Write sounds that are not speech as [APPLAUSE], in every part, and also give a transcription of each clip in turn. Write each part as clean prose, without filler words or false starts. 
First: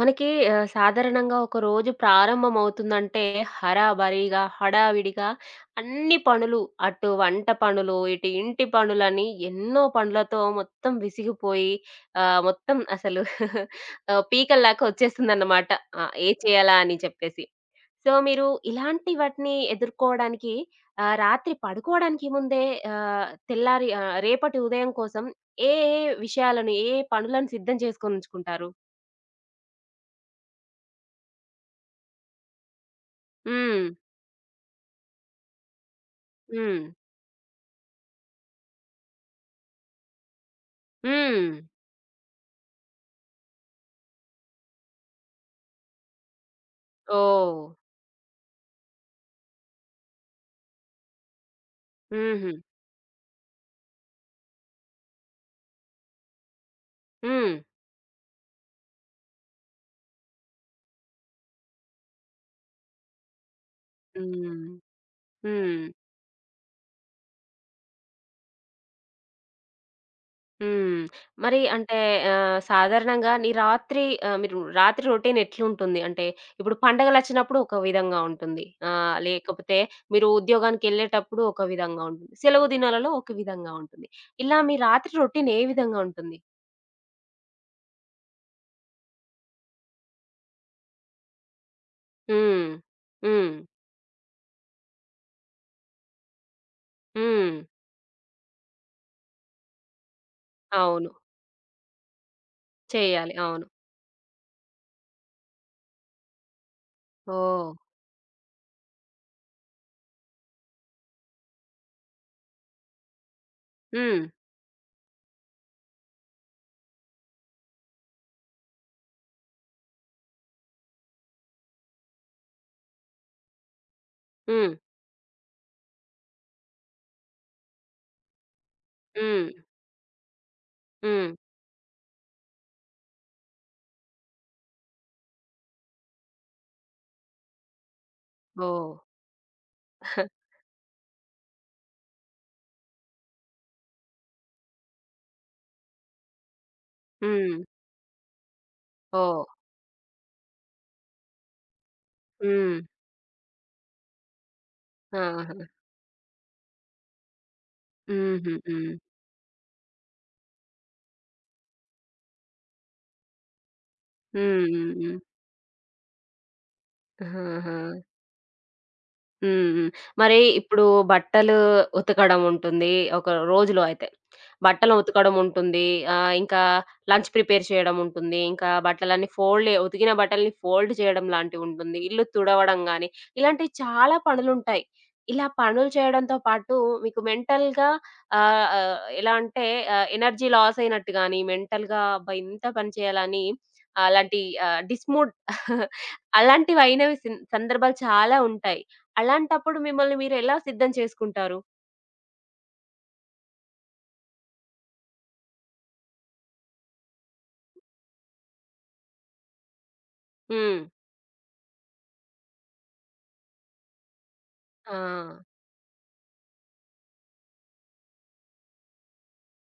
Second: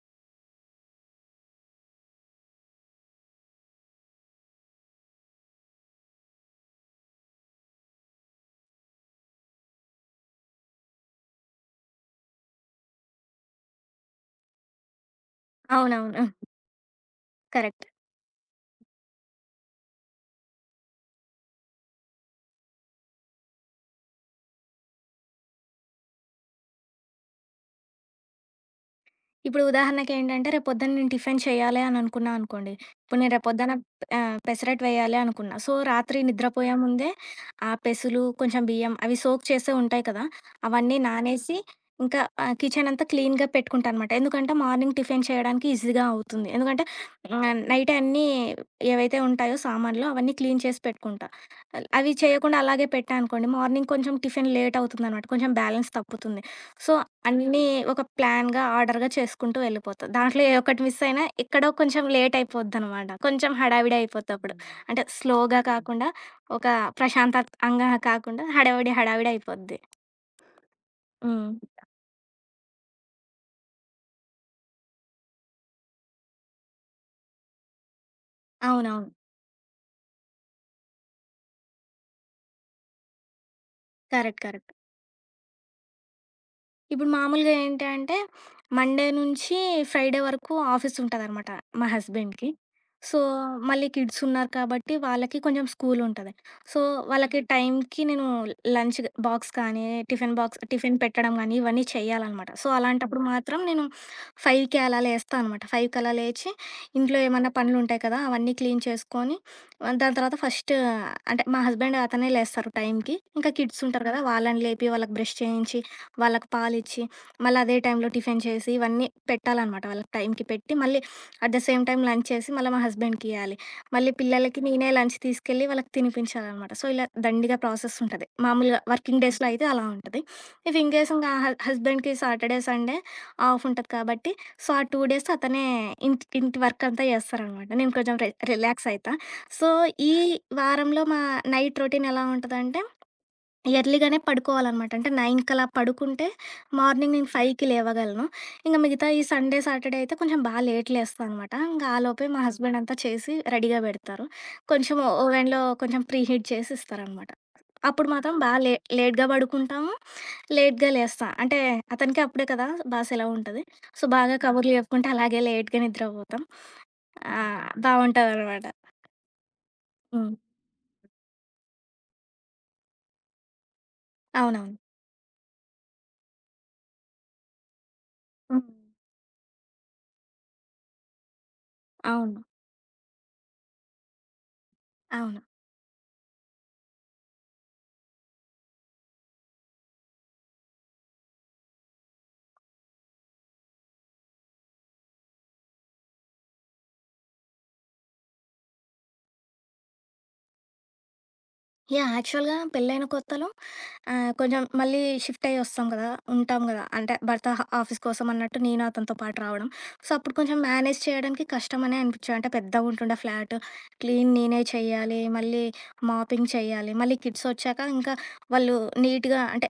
మనకి సాధారణంగా ఒక రోజు ప్రారంభమవుతుందంటే, హరాబరీగా, హడావిడిగా అన్ని పనులు అటు వంట పనులు, ఇటు ఇంటి పనులని ఎన్నో పనులతో మొత్తం విసిగిపోయి మొత్తం అసలు [LAUGHS] పీకల్లాగా వచ్చేస్తుందన్నమాట. ఆ! అవునవును. ఏం చేయాలా అని చెప్పేసి. కరెక్ట్. సో, మీరు ఇలాంటి వాటిని ఎదుర్కోవడానికి రాత్రి పడుకోవడానికి ముందే తెల్లారి రేపటి ఉదయం కోసం ఏ ఏ విషయాలను, ఏ ఏ పనులను సిద్ధం చేసుకొనుంచుకుంటారు? ఇప్పుడు ఉదాహరణకేంటంటే రేపొద్దున నేను టిఫిన్ చేయాలి అని అనుకున్నా అనుకోండి. ఇప్పుడు నేను రేపొద్దున హ్మ్. పెసరట్టు వేయాలి అనుకున్నా. సో, రాత్రి నిద్రపోయే హ్మ్. ముందే ఆ పెసలు, కొంచెం బియ్యం అవి సోక్ చేసే ఉంటాయి కదా! అవన్నీ హ్మ్. నానేసి ఇంకా కిచెన్ అంతా క్లీన్‌గా పెట్టుకుంటా అనమాట. ఎందుకంటే మార్నింగ్ టిఫిన్ చేయడానికి ఈజీగా అవుతుంది. ఎందుకంటే ఓహ్! నైటే అన్నీ ఏవైతే ఉంటాయో సామాన్లు అవన్నీ క్లీన్ చేసి పెట్టుకుంటా. అవి హుహు. చేయకుండా అలాగే పెట్టా అనుకోండి మార్నింగ్ కొంచెం టిఫిన్ లేట్ అవుతుందనమాట. కొంచెం బ్యాలెన్స్ తప్పుతుంది. సో, హ్మ్. అన్నీ ఒక ప్లాన్‌గా, ఆర్డర్‌గా చేసుకుంటూ వెళ్ళిపోతా. దాంట్లో ఏ ఒక్కటి మిస్ అయినా ఎక్కడో కొంచెం లేట్ అయిపోద్దనమాట. కొంచెం హడావిడి అయిపోద్దప్పుడు. హ్మ్. అంటే స్లోగా హ్మ్. కాకుండా, ఒక ప్రశాంతతంగా కాకుండా హడావిడి, హడావిడి అయిపోద్ది. హ్మ్. హ్మ్. మరి అంటే సాధారణంగా మీరు రాత్రి రొటీన్ ఎట్లుంటుంది? అంటే ఇప్పుడు పండగలచ్చినప్పుడు ఒక విధంగా ఉంటుంది. అవునవును. లేకపోతే మీరు ఉద్యోగానికెళ్ళేటప్పుడు ఒక విధంగా ఉంటుంది. సెలవు దినాలలో ఒక విధంగా ఉంటుంది. కరెక్ట్. ఇలా కరెక్ట్. మీ రాత్రి రొటీన్ ఏ విధంగా ఉంటుంది? ఇప్పుడు మామూలుగా ఏంటంటే, మండే నుంచి ఫ్రైడే వరకు ఆఫీస్ ఉంటదనమాట మా హస్బెండ్‌కి. హ్మ్. సో, హ్మ్. మళ్ళీ కిడ్స్ ఉన్నారు కాబట్టి వాళ్ళకి కొంచెం స్కూల్ ఉంటది. సో, వాళ్ళకి హ్మ్. టైంకి నేను లంచ్ బాక్స్ కానీ, టిఫిన్ బాక్స్ టిఫిన్ అవును. పెట్టడం గానీ, ఇవన్నీ చేయాలనమాట. సో, అలాంటప్పుడు చేయాలి. మాత్రం అవును. నేను 5కి అలా లేస్తా అనమాట. 5కి అలా లేచి ఇంట్లో ఏమన్నా ఓహ్! పనులుంటాయి కదా! అవన్నీ క్లీన్ చేసుకొని, ఆ, దాని తర్వాత ఫస్ట్ అంటే మా హస్బెండ్ అతనే లేస్తారు టైంకి. ఇంకా కిడ్స్ ఉంటారు కదా! హ్మ్. వాళ్ళని లేపి వాళ్ళకి బ్రష్ చేయించి, వాళ్ళకి పాలిచ్చి, మళ్ళీ అదే టైంలో టిఫిన్ చేసి, ఇవన్నీ పెట్టాలనమాట. వాళ్ళకి టైంకి పెట్టి, మళ్ళీ at the same time lunch చేసి, మళ్ళీ మా హస్బెండ్‌కి ఇయ్యాలి. మళ్ళీ పిల్లలకి హ్మ్. నేనే లంచ్ తీసుకెళ్ళి వాళ్ళకి తినిపించాలనమాట. సో, ఇలా దండిగా ప్రాసెస్ ఉంటది. మామూలుగా వర్కింగ్ డేస్‌లో హ్మ్. అయితే అలా ఉంటది. ఇఫ్ ఇన్ కేస్ హ్మ్. ఇంగా హస్బెండ్‌కి సాటర్డే, సండే ఆఫ్ ఉంటది కాబట్టి, సో, ఆ 2 డేస్ అతనే ఇంటి ఇంటి వర్క్ అంతా చేస్తారనమాట. నేను కొంచెం రిలాక్స్ ఓహ్! అయితా. సో, ఈ వారంలో మా నైట్ రొటీన్ ఎలా ఉంటదంటే ఎర్లీగానే పడుకోవాలనమాట. అంటే 9 కలా పడుకుంటే మార్నింగ్ నేను హ్మ్. 5కి లేవగలను. ఇంక మిగతా ఈ ఓహ్! సండే, సాటర్డే అయితే కొంచెం బా లేట్ లేస్తా అనమాట. ఇంక ఆ లోపే మా హ్మ్. హస్బెండ్ అంతా చేసి రెడీగా పెడతారు. కొంచెం ఆహా! ఓవెన్‌లో కొంచెం ప్రీ హీట్ చేసి ఇస్తారనమాట. అప్పుడు మాత్రం బా హుహు. లే హ్మ్. లేట్‌గా పడుకుంటాము. లేట్‌గా లేస్తా. అంటే అతనికి అప్పుడే కదా బా సెలవు ఉంటది. సో, బాగా హ్మ్. కబుర్లు హ్మ్. చెప్పుకుంటే హ్మ్. అలాగే లేట్‌గా నిద్రపోతాం. ఆహాహా! బావుంటదనమాట. హ్మ్. హ్మ్. హ్మ్. మరి ఇప్పుడు బట్టలు ఉతకడం ఉంటుంది. ఒక రోజులో అయితే. అవునవును. బట్టలు ఉతకడం ఉంటుంది. ఇంకా లంచ్ ప్రిపేర్ చేయడం ఉంటుంది. హ్మ్. ఇంకా బట్టలన్నీ ఫోల్డ్ ఉతికిన బట్టల్ని ఫోల్డ్ చేయడం లాంటివుంటుంది. ఇల్లు అవును. తుడవడం గాని, ఇలాంటివి చాలా పనులుంటాయి. అవును. ఇలా పనులు చేయడంతో పాటు మీకు మెంటల్‌గా ఆహ్, ఆహ్, ఎలా అంటే ఎనర్జీ లాస్ అయినట్టు గాని, మెంటల్‌గా అబ్బా! ఇంత పని చేయాలని అలాంటి డిస్మూడ్ [LAUGHS] అలాంటివయినవి సిన్ సందర్భాలు చాలా ఉంటాయి. అలాంటప్పుడు మిమ్మల్ని మీరెలా సిద్ధం చేసుకుంటారు? యాహ్! యాక్చువల్‌గా పెళ్ళైన కొత్తలో ఆ! కొంచెం మళ్ళీ షిఫ్ట్ అయ్యి వస్తాం కదా! ఉంటాం కదా! అంటే భర్త ఆఫీస్ కోసం అన్నట్టు నేను అతనితో పాటు రావడం. సో, అప్పుడు కొంచెం హ్మ్. మేనేజ్ చేయడానికి కష్టమనే అనిపించేది. అంటే పెద్దగుంటుండే ఫ్లాటు. క్లీన్ నేనే ఆ! చేయాలి. మళ్ళీ మాపింగ్ చేయాలి. మళ్ళీ కిడ్స్ వచ్చాక ఇంకా వాళ్ళు నీట్‌గా అంటే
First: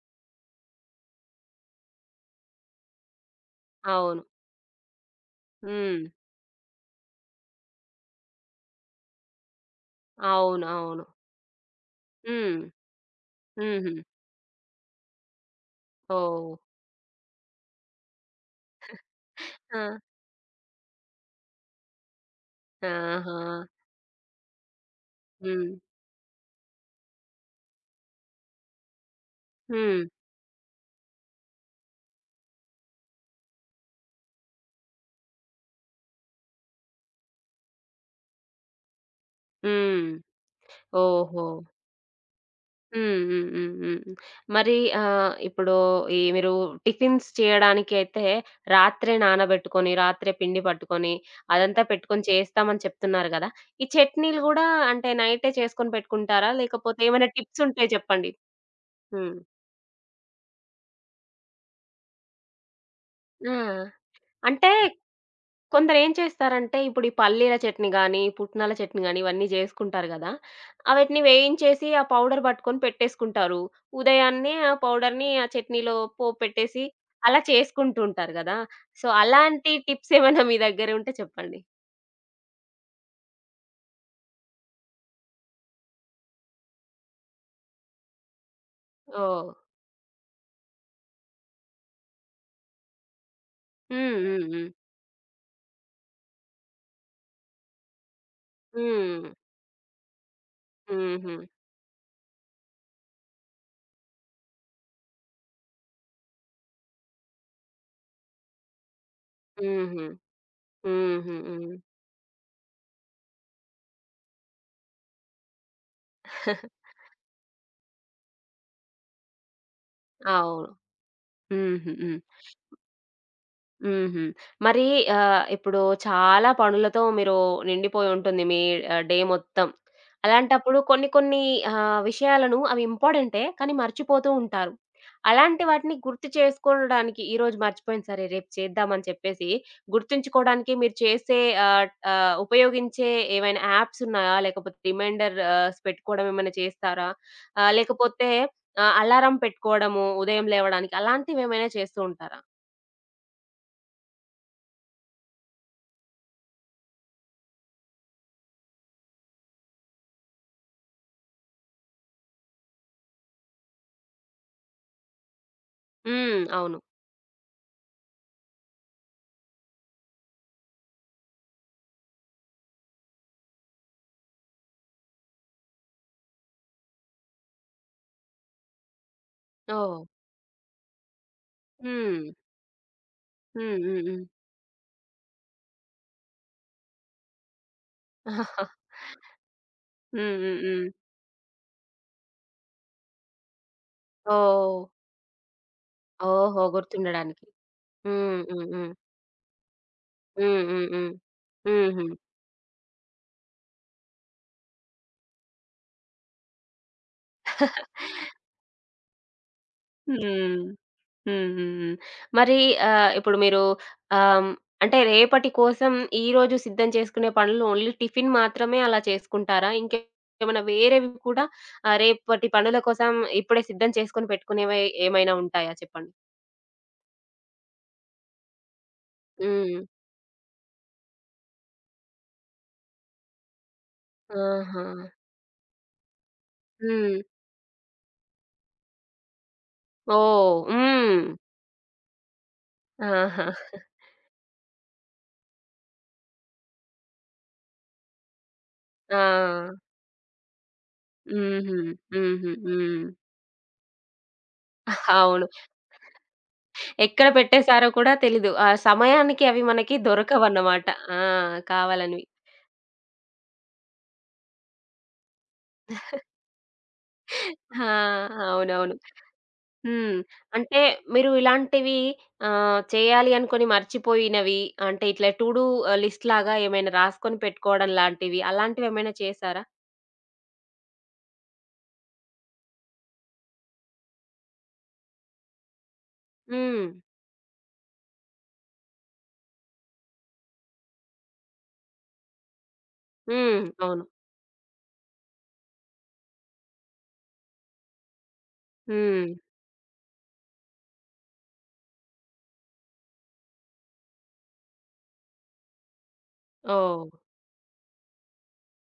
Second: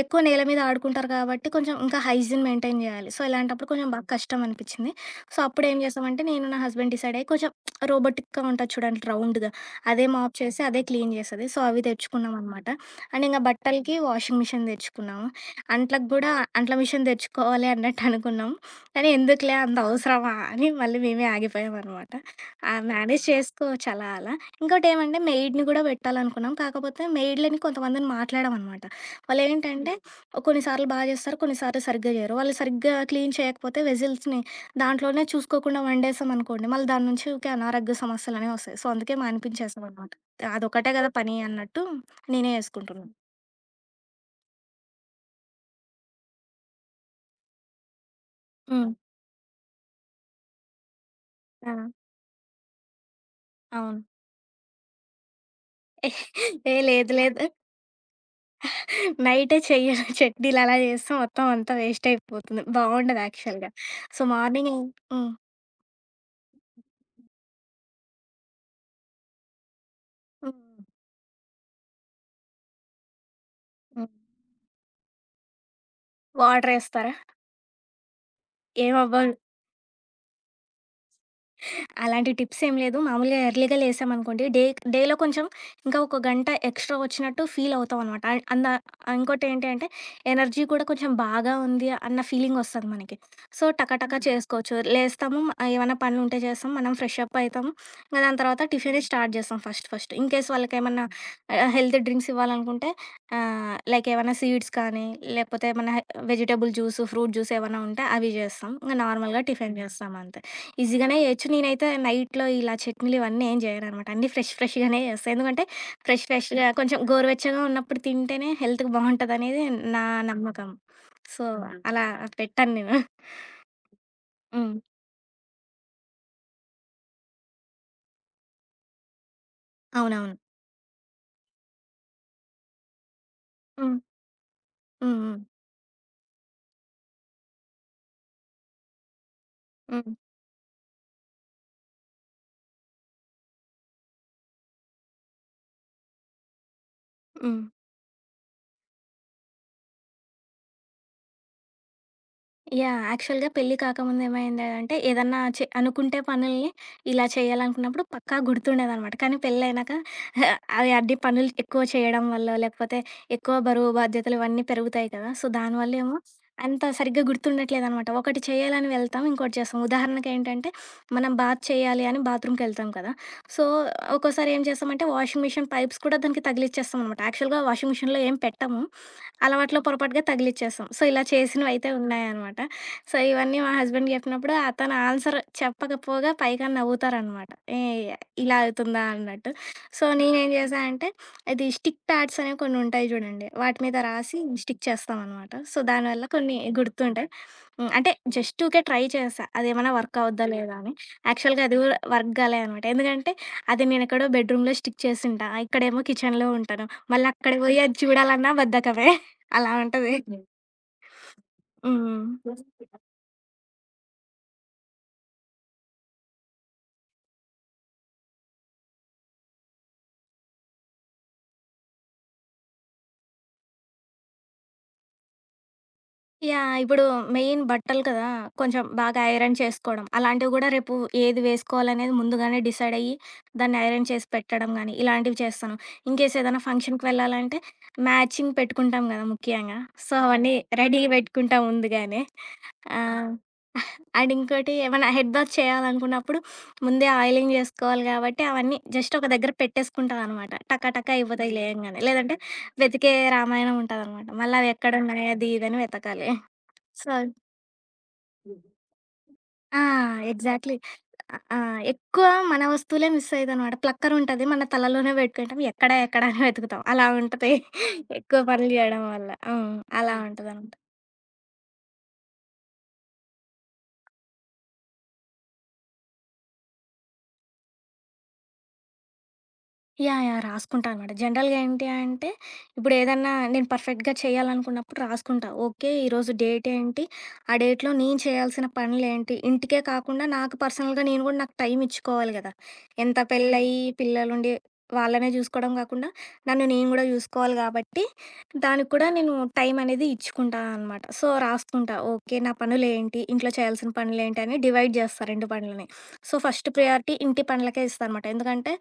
ఎక్కువ నేల మీద ఆడుకుంటారు కాబట్టి కొంచెం ఇంకా హైజీన్ మెయింటైన్ చేయాలి. సో, ఇలాంటప్పుడు కొంచెం బాగా అవును. కష్టం అనిపించింది. సో, అప్పుడు ఏం హ్మ్. చేసామంటే నేను నా హస్బెండ్ డిసైడ్ అయ్యి కొంచెం రోబోటిక్‌గా ఉంటది చూడండి రౌండ్‌గా. అదే మాప్ చేసి అవును. అదే అవును. క్లీన్ చేస్తది. సో, అవి హ్మ్. తెచ్చుకున్నామనమాట. అండ్ ఇంక హుహు. బట్టలకి వాషింగ్ మిషన్ తెచ్చుకున్నాము. అంట్లకు గూడా ఓహ్! అంట్ల మిషన్ తెచ్చుకోవాలి అన్నట్టు అనుకున్నాం. కానీ ఎందుకులే అంత ఆ! అవసరమా అని మళ్ళీ మేమే ఆగిపోయామనమాట. మేనేజ్ ఆహా! చేసుకోవచ్చు అలా అలా. ఇంకోటేమంటే మెయిడ్‌ని హ్మ్. గూడా పెట్టాలనుకున్నాం. కాకపోతే మెయిడ్‌లని కొంతమందిని మాట్లాడామనమాట. వాళ్ళేంటంటే హ్మ్. కొన్నిసార్లు బా జేస్తారు, కొన్నిసార్లు సరిగ్గా జేయరు. వాళ్ళు సరిగ్గా క్లీన్ చేయకపోతే వెజిల్స్‌ని దాంట్లోనే చూసుకోకుండా వండేసామనుకోండి, మళ్ళీ దాని నుంచి ఊకే అనారోగ్య సమస్యలనేవి వస్తాయి. సో, అందుకే హ్మ్. మానిపించేసామనమాట. అదొకటే గదా పని ఓహో! అన్నట్టు నేనే చేసుకుంటున్నాను. హ్మ్. హ్మ్. హ్మ్. హ్మ్. మరి ఇప్పుడు ఈ మీరు టిఫిన్స్ చేయడానికి అయితే హ్మ్. రాత్రే నానబెట్టుకొని, రాత్రే పిండి పట్టుకొని, ఆ! అదంతా పెట్టుకొని చేస్తామని చెప్తున్నారు గదా! ఈ అవును. చట్నీలు గూడా అంటే నైటే చేసుకొని ఏ పెట్టుకుంటారా? ఏ లేకపోతే లేదు ఏమైనా లేదు. టిప్స్ ఉంటే చెప్పండి? హ్మ్. నైటే చెయ్య చట్నీలు అలా చేస్తే మొత్తం అంతా వేస్ట్ అయిపోతుంది. బావుండదు ఆ! యాక్చువల్‌గా. So, morning. అంటే హ్మ్. కొందరేం చేస్తారంటే, ఇప్పుడు ఈ పల్లీల చట్నీ గానీ, పుట్నాల చట్నీ గానీ, ఇవన్నీ జేసుకుంటారు గదా! హ్మ్. అవటిని వేయించేసి, ఆ పౌడర్ పట్టుకొని పెట్టేసుకుంటారు. ఉదయాన్నే ఆ పౌడర్‌ని ఆ చట్నీలో పోపు వాటర్ పెట్టేసి, ఏస్తారా? అలా చేసుకుంటూ ఉంటారు గదా! సో, ఏమవ్వదు. అలాంటి టిప్స్ ఏమైనా మీ దగ్గర ఉంటే చెప్పండి. అలాంటి టిప్స్ ఏం లేదు. మామూలుగా ఎర్లీగా లేసామనుకోండి, డేలో కొంచెం ఇంకా ఒక గంట ఎక్స్‌ట్రా వచ్చినట్టు ఫీల్ అవుతామనమాట. అండ్ అంద ఓహ్! ఇంకోటేంటి అంటే, ఎనర్జీ కూడా కొంచెం బాగా ఉంది అన్న ఫీలింగ్ ఒస్తది మనకి. సో, టకటక హ్మ్. హ్మ్. హ్మ్. చేసుకోవచ్చు. లేస్తాము, ఏమన్నా పనులుంటే చేస్తాం, మనం ఫ్రెష్ అప్ అయితాము. ఇంక దాని తర్వాత టిఫినే హ్మ్. స్టార్ట్ చేస్తాం ఫస్ట్ ఫస్ట్. ఇన్ కేస్ వాళ్ళకేమన్నా హుహు. హెల్తీ డ్రింక్స్ ఇవ్వాలనుకుంటే లైక్ ఏమన్నా సీడ్స్ కానీ, లేకపోతే ఏమన్నా వెజిటబుల్ జ్యూస్, ఫ్రూట్ జ్యూస్ ఏమన్నా ఉంటే అవి చేస్తాం. ఇంక నార్మల్‌గా టిఫిన్ హుహు. చేస్తామంతే. ఈజీగానే హుహు. చేయొచ్చు. హ్మ్. నేనైతే నైట్‌లో ఇలా చట్నీలు ఇవన్నీ ఏం చేయననమాట. అన్నీ ఫ్రెష్ ఫ్రెష్‌గానే చేస్తా. ఎందుకంటే ఫ్రెష్ ఫ్రెష్‌గా [LAUGHS] కొంచెం గోరువెచ్చగా ఉన్నప్పుడు తింటేనే హెల్త్‌కి బావుంటదనేది నా అవును. నమ్మకం. సో, హుహు. అలా హ్మ్. పెట్టను నేను. హుహు. హ్మ్. మరి ఇప్పుడు చాలా పనులతో మీరు నిండిపోయి ఉంటుంది మీ డే మొత్తం. అవునవును. అలాంటప్పుడు కొన్ని కొన్ని విషయాలను అవి ఇంపార్టెంటే కానీ హ్మ్. మర్చిపోతూ ఉంటారు. హ్మ్. హ్మ్. అలాంటి వాటిని గుర్తు చేసుకోవడానికి ఈరోజు మర్చిపోయింది సరే రేపు చేద్దామని చెప్పేసి హ్మ్. గుర్తుంచుకోవడానికి మీరు చేసే ఆహ్, ఆహ్, ఉపయోగించే ఏమైనా యాప్స్ ఉన్నాయా? లేకపోతే రిమైండర్ పెట్టుకోవడం ఏమైనా చేస్తారా? హ్మ్. లేకపోతే అలారం పెట్టుకోవడము ఉదయం లేవడానికి అలాంటివేమైనా చేస్తూ ఉంటారా? యాహ్! యాక్చువల్‌గా పెళ్లి కాకముందు ఏమైందంటే ఏదన్నా అనుకుంటే పనుల్ని ఇలా చేయాలనుకున్నప్పుడు పక్కా గుర్తుండేదనమాట. కానీ పెళ్లయినాక [LAUGHS] అవి అన్ని పనులు ఎక్కువ చేయడం వల్లో, లేకపోతే ఎక్కువ బరువు బాధ్యతలు ఇవన్నీ పెరుగుతాయి కదా! సో, దానివల్లేమో హ్మ్. అవును. అంత సరిగ్గా గుర్తుండట్లేదనమాట. ఒకటి చేయాలని వెళ్తాం. ఇంకోటి చేస్తాం. ఉదాహరణకేంటంటే మనం బాత్ చేయాలి అని బాత్రూమ్‌కెళ్తాం కదా! సో, ఒక్కోసారి ఏం చేస్తామంటే వాషింగ్ మిషన్ పైప్స్ కూడా దానికి తగిలిచ్చేస్తామనమాట. యాక్చువల్‌గా వాషింగ్ మిషన్‌లో ఏం పెట్టము. అలవాట్లో ఓహ్! పొరపాటుగా తగిలిచ్చేసాం. సో, ఇలా చేసినవయితే హ్మ్. ఉన్నాయనమాట. సో, ఇవన్నీ మా హ్మ్. హ్మ్. హస్బెండ్‌కి హ్మ్. జెప్పినప్పుడు అతను ఆన్సర్ చెప్పకపోగా పైగా నవ్వుతారనమాట. ఏయ్! ఇలా [LAUGHS] అవుతుందా అన్నట్టు. సో, హ్మ్. నేనేం హ్మ్. జేశా హ్మ్. అంటే, ఇది స్టిక్ ప్యాడ్స్ అనేవి కొన్నుంటాయి జూడండి. వాటి మీద రాసి ఓహ్! స్టిక్ చేస్తామనమాట. సో, దానివల్ల కొన్ని ఓహో! గుర్తుంటాయి. గుర్తుండడానికి. అంటే హ్మ్. జస్ట్ హ్మ్. ఊకే హ్మ్. ట్రై చేశా. అదేమన్నా వర్క్ అవుద్దా హ్మ్. లేదా హ్మ్. అని. హ్మ్. యాక్చువల్‌గా అది గూడా హుహు. వర్క్ గాలే అనమాట. ఎందుకంటే, అది నేనెక్కడో బెడ్‌రూమ్‌లో స్టిక్ చేసుంటా. ఇక్కడేమో కిచెన్‌లో ఉంటాను. మళ్ళక్కడికి బోయి అది చూడాలన్నా బద్ధకమే. అలా ఉంటది. హ్మ్. హ్మ్. హ్మ్. హ్మ్. మరి హ్మ్. ఇప్పుడు మీరు ఆహ్, అంటే రేపటి కోసం ఈరోజు సిద్ధం చేసుకునే పనులు ఓన్లీ టిఫిన్ మాత్రమే అలా చేసుకుంటారా? ఇంకేమైనా వేరేవి కూడా రేపటి పనుల కోసం ఇప్పుడే సిద్ధం చేసుకొని పెట్టుకునేవి ఏమైనా ఉంటాయా చెప్పండి? యాహ్! ఇప్పుడు మెయిన్ బట్టలు కదా! కొంచెం బాగా ఐరన్ హ్మ్. చేసుకోవడం. అలాంటివి కూడా రేపు ఏది వేసుకోవాలనేది ముందుగానే డిసైడ్ అయ్యి, దాన్ని ఐరన్ చేసి పెట్టడం ఆహా! గానీ, ఇలాంటివి చేస్తాను. ఇన్‌కేస్ ఏదైనా ఫంక్షన్‌కి హ్మ్. వెళ్ళాలంటే మ్యాచింగ్ పెట్టుకుంటాం కదా! ముఖ్యంగా. సో, అవన్నీ ఓహ్! రెడీ హ్మ్. పెట్టుకుంటా ముందుగానే. ఆ! ఆహా! అండ్ ఇంకోటి ఏమైనా హెడ్ బాత్ చేయాలనుకున్నప్పుడు ముందే ఆయిలింగ్ జేసుకోవాలి గాబట్టి, అవన్నీ జస్ట్ ఆ! ఒక దగ్గర పెట్టేసుకుంటావనమాట. టక టక అయిపోతాయి హుహు. లేయంగానే. లేదంటే హుహు. హ్మ్. వెతికే రామాయణం ఉంటదనమాట. మళ్ళీ అవెక్కడున్నాయి అవును. అది ఇది అని వెతకాలి. సో ఎక్కడ పెట్టేసారో కూడా తెలీదు. ఆ సమయానికి అవి ఆ! మనకి ఎగ్జాక్ట్‌లీ. దొరకవన్నమాట. ఆ! ఆ! కావాలనివి. ఎక్కువ మన వస్తువులే మిస్ అయితయనమాట. ప్లక్కర్ ఉంటది. మన తలలోనే పెట్టుకుంటాం. ఎక్కడ ఎక్కడ అని వెతుకుతాం. అలా ఉంటది. ఆ! ఎక్కువ పనులు అవునవును. జేయడం వల్ల. హ్మ్. అలా హ్మ్. ఉంటదనమాట. అంటే మీరు ఇలాంటివి చేయాలి అనుకోని మర్చిపోయినవి అంటే ఇట్లా టు డూ లిస్ట్ లాగా ఏమైనా రాసుకొని పెట్టుకోవడం లాంటివి అలాంటివేమైనా చేశారా? యాహ్! యాహ్! రాసుకుంటా అనమాట. జనరల్‌గా ఏంటి అంటే, ఇప్పుడేదన్నా నేను పర్ఫెక్ట్‌గా చేయాలనుకున్నప్పుడు రాసుకుంటా. ఓకే. ఈరోజు డేట్ హ్మ్. ఏంటి? ఆ డేట్‌లో నేను చేయాల్సిన పనులేంటి? ఇంటికే కాకుండా నాకు పర్సనల్‌గా నేను గూడా నాకు టైం ఇచ్చుకోవాలి గదా! ఎంత హ్మ్. పెళ్ళయ్యి, అవును. పిల్లలుండి వాళ్ళనే జూసుకోవడం గాకుండా, నన్ను నేను గూడా జూసుకోవాలి గాబట్టి, దానికి కూడా నేను హ్మ్. టైం అనేది ఇచ్చుకుంటా అనమాట. సో, రాసుకుంటా. ఓకే. నా పనులేంటి? ఇంట్లో చేయాల్సిన పనులేంటి? అని డివైడ్ జేస్తా 2 పనులని. సో, ఫస్ట్ ఓహ్! ప్రియారిటీ ఇంటి పనులకే ఇస్తా అనమాట. ఎందుకంటే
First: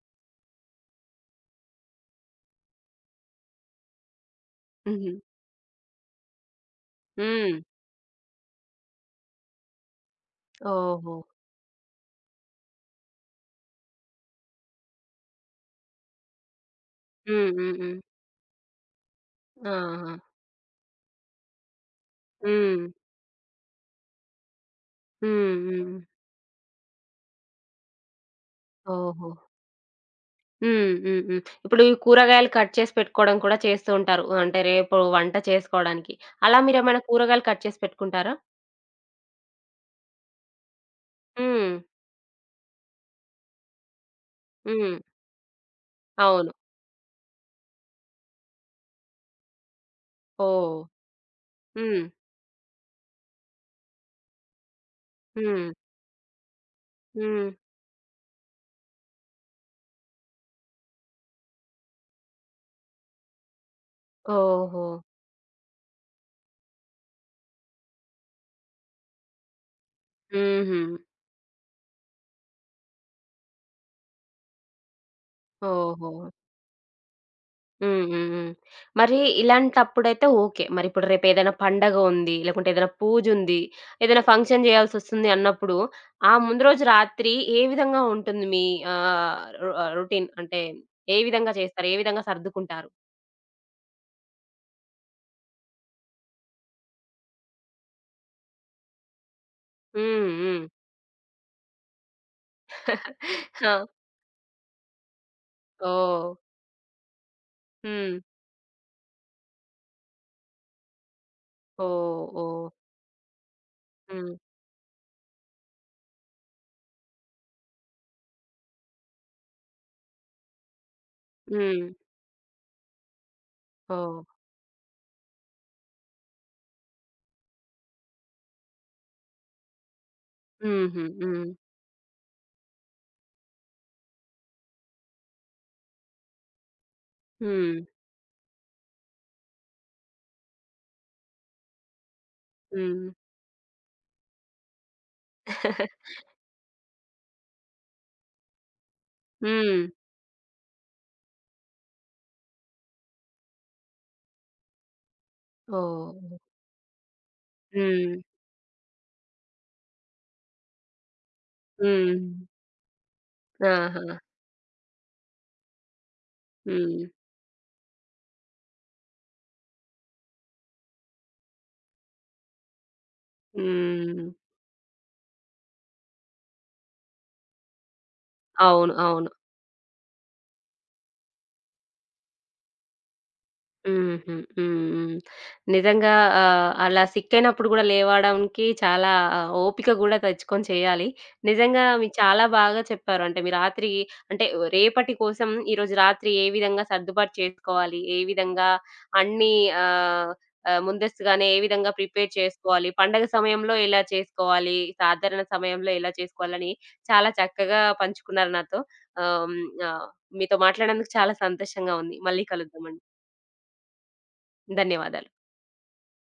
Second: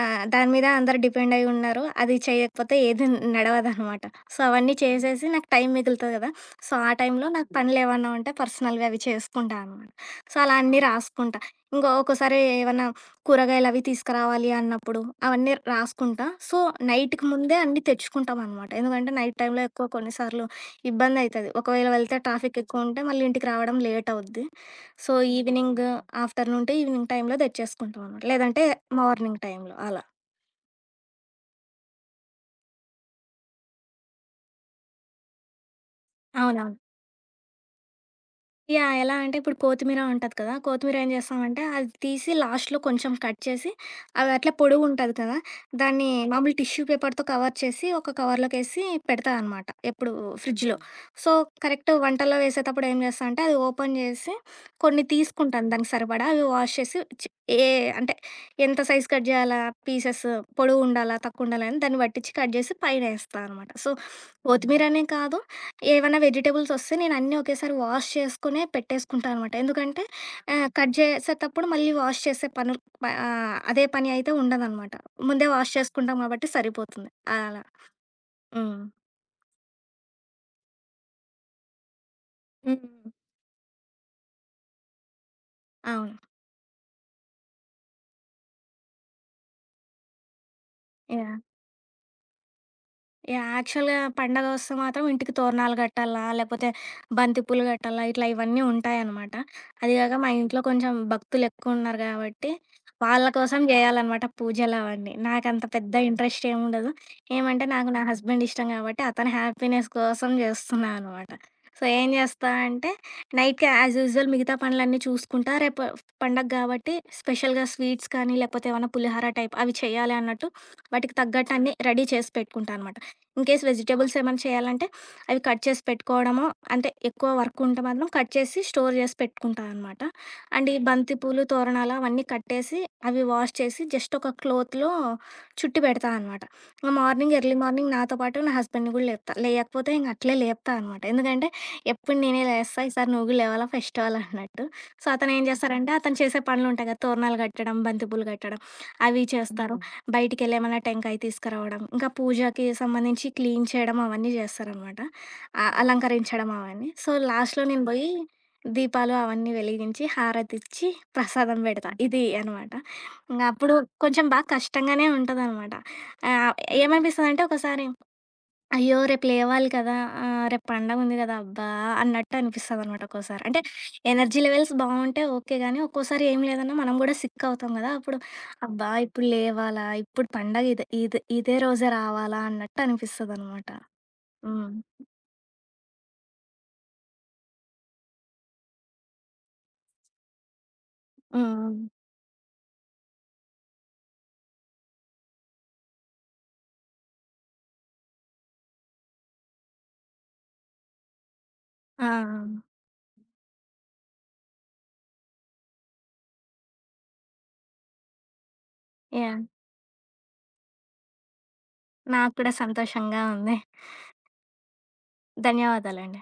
ఆ! దాని మీద అందరూ డిపెండ్ అయ్యి ఉన్నారు. అది చేయకపోతే ఏది నడవదనమాట. సో, అవన్నీ హుహు. చేసేసి నాకు టైం మిగులుతది కదా! సో, ఆ టైంలో నాకు హ్మ్. పనులేవన్నా ఉంటే పర్సనల్‌వి అవి చేసుకుంటా అనమాట. సో, అలా అన్నీ ఓహో! రాసుకుంటా. ఇంకో ఒక్కోసారి ఏవన్నా కూరగాయలవి తీసుకురావాలి అన్నప్పుడు అవన్నీ రాసుకుంటా. సో, నైట్‌కి హ్మ్. ముందే హ్మ్. అన్నీ హ్మ్. తెచ్చుకుంటామనమాట. ఎందుకంటే నైట్ టైంలో ఎక్కువ ఆహా! కొన్నిసార్లు ఇబ్బందయితది. ఒకవేళ వెళ్తే ట్రాఫిక్ ఎక్కువ హ్మ్. ఉంటే మళ్ళీ ఇంటికి రావడం లేట్ అవుద్ది. సో, హ్మ్. హ్మ్. ఆఫ్టర్‌నూన్ టు ఈవినింగ్ టైంలో తెచ్చేసుకుంటామనమాట. లేదంటే ఓహో! మార్నింగ్ టైంలో అలా. హ్మ్. హ్మ్. హ్మ్. ఇప్పుడు ఈ కూరగాయలు కట్ చేసి పెట్టుకోవడం కూడా చేస్తూ ఉంటారు. అంటే రేపు వంట చేసుకోవడానికి. అలా అవునవును. మీరేమైనా కూరగాయలు కట్ చేసి పెట్టుకుంటారా? యాహ్! ఎలా అంటే ఇప్పుడు కొత్తిమీర ఉంటది కదా! కొత్తిమీర ఏం చేస్తామంటే హ్మ్. అది తీసి లాస్ట్‌లో కొంచెం కట్ చేసి అది అట్లా హ్మ్. పొడుగుంటది కదా! దాన్ని అవును. మామూలు టిష్యూ పేపర్‌తో కవర్ చేసి ఒక కవర్‌లోకేసి పెడతా అనమాట. ఎప్పుడు ఫ్రిడ్జ్‌లో. ఓహ్! హ్మ్. సో, కరెక్ట్ హ్మ్. వంటల్లో వేసేటప్పుడు ఏం చేస్తా అంటే అది ఓపెన్ చేసి కొన్ని హ్మ్. తీసుకుంటాను దానికి సరిపడా. అవి వాష్ చేసి హ్మ్. ఏ అంటే ఎంత సైజ్ కట్ చేయాలా పీసెస్ పొడుగుండాలా? తక్కువుండాలా? అని దాన్ని పట్టించి కట్ చేసి పైనేస్తా అనమాట. సో, ఓహో! కొత్తిమీరనే కాదు ఏవన్నా వెజిటబుల్స్ వస్తే నేను అన్నీ ఒకేసారి వాష్ చేసుకునే పెట్టేసుకుంటాను అనమాట. ఎందుకంటే హుహు. కట్ చేసేటప్పుడు మళ్ళీ వాష్ చేసే పనులు అదే పని అయితే ఉండదనమాట. ముందే వాష్ ఓహో! చేసుకుంటాం కాబట్టి సరిపోతుంది. అలా. హ్మ్. హ్మ్. హ్మ్. హ్మ్. మరి ఇలాంటప్పుడైతే ఓకే. మరిప్పుడు రేపేదైనా పండగ ఉంది, లేకుంటే హ్మ్. ఏదైనా పూజుంది, ఏదైనా ఫంక్షన్ జేయాల్సొస్తుంది అన్నప్పుడు, అవును. ఆ ముందు రోజు రాత్రి ఏ విధంగా ఉంటుంది మీ రొటీన్? అంటే ఏ యాహ్! విధంగా చేస్తారు? ఏ విధంగా సర్దుకుంటారు? యాహ్! యాక్చువల్‌గా పండగొస్తే మాత్రం ఇంటికి తోరణాలు గట్టాలా, లేపోతే బంతిపూలు గట్టాలా, ఇట్లా ఇవన్నీ ఉంటాయనమాట. అది గాక మా హ్మ్. ఇంట్లో హ్మ్. కొంచెం భక్తులెక్కువున్నారు గాబట్టి, వాళ్ళ కోసం ఆ! జేయాలనమాట పూజలవన్నీ. నాకంత పెద్ద ఓహ్! ఇంట్రెస్ట్ ఏముండదు. ఏమంటే నాకు నా హ్మ్. హస్బెండ్ ఇష్టం గాబట్టి, అతని హ్యాపీనెస్ కోసం జేస్తున్నా అనమాట. సో, ఏం ఓహ్! జేస్తా ఓహ్! అంటే, నైట్‌కి యాజ్ యూజువల్ హ్మ్. మిగతా పనులన్నీ చూసుకుంటా. రేపు పండగ గాబట్టి, స్పెషల్‌గా స్వీట్స్ కానీ, లేపోతే ఏమన్నా పులిహార టైప్ అవి చెయ్యాలి అన్నట్టు, వాటికి తగ్గట్టు అన్నీ హ్మ్. రెడీ చేసి పెట్టుకుంటా అనమాట. In case vegetables oh! ఏమైనా చేయాలంటే అవి కట్ చేసి పెట్టుకోవడము, అంటే ఎక్కువ వర్క్ ఉంటే మాత్రం కట్ చేసి స్టోర్ చేసి పెట్టుకుంటా అనమాట. అండ్ ఈ హుహు. బంతి పూలు, హ్మ్. తోరణాలు అవన్నీ కట్టేసి, అవి వాష్ చేసి జస్ట్ ఒక క్లాత్‌లో చుట్టి పెడతా అనమాట. ఇంక ఎర్లీ హ్మ్. మార్నింగ్ నాతో పాటు నా హస్బెండ్‌ని కూడా లేపుతా. లేయకపోతే ఇంక అట్లే లేపుతా అనమాట. ఎందుకంటే ఎప్పుడు నేనే లేస్తా, హ్మ్. ఈసారి నువ్వు కూడా లేవాలా ఫెస్టివల్ అన్నట్టు. సో, అతను ఏం చేస్తారంటే, అతను చేసే పనులు ఉంటాయి కదా! తోరణాలు కట్టడం, బంతి పూలు కట్టడం అవి చేస్తారు. హ్మ్. బయటికెళ్ళి ఏమన్నా టెంకాయ తీసుకురావడం, ఇంకా పూజకి సంబంధించి క్లీన్ చేయడం అవన్నీ చేస్తారనమాట. ఓహ్! అలంకరించడం అవన్నీ. సో, లాస్ట్‌లో నేను బోయి హ్మ్. దీపాలు అవన్నీ వెలిగించి, హారతిచ్చి, ప్రసాదం బెడతా. హ్మ్. ఇది అనమాట. ఇంగప్పుడు ఆహా! కొంచెం బా కష్టంగానే ఉంటదనమాట. ఆహ్, హ్మ్. ఏమనిపిస్తదంటే ఒకసారి అయ్యో! రేపు లేవాలి కదా! రేపు పండగుంది కదా! అబ్బా! అన్నట్టు అనిపిస్తదనమాట ఒక్కోసారి. అంటే హ్మ్. ఎనర్జీ లెవెల్స్ బావుంటే ఓకే గానీ, ఒక్కోసారి ఏం లేదన్నా మనం గూడా సిక్ అవుతాం గదా! అప్పుడు అబ్బా! అవును. ఇప్పుడు అవును. లేవాలా? ఇప్పుడు పండగ ఇదే ఇదే ఇదే రోజే రావాలా? అన్నట్టు అనిపిస్తదనమాట. హుహు. హ్మ్. హ్మ్. హ్మ్. నిజంగా అలా సిక్కయినప్పుడు గూడా లేవడానికి చాలా ఓపిక గూడా తెచ్చుకొని చేయాలి. హ్మ్. హ్మ్. నిజంగా మీరు చాలా బాగా చెప్పారు. అంటే మీ రాత్రి అంటే రేపటి కోసం ఈరోజు రాత్రి ఏ విధంగా సర్దుబాటు చేసుకోవాలి? ఏ విధంగా అన్నీ ఆహ్, ఆహ్, ముందస్తుగానే ఏ విధంగా ఆ! ఆ! ప్రిపేర్ చేసుకోవాలి? పండగ సమయంలో ఎలా చేసుకోవాలి? సాధారణ సమయంలో ఎలా చేసుకోవాలని చాలా చక్కగా పంచుకున్నారు నాతో. యాహ్! హ్మ్. ఆహ్, మీతో మాట్లాడినందుకు చాలా సంతోషంగా ఉంది. నాకు మళ్ళీ కూడా కలుద్దామండి. సంతోషంగా ఉంది. ధన్యవాదాలు. ధన్యవాదాలండి.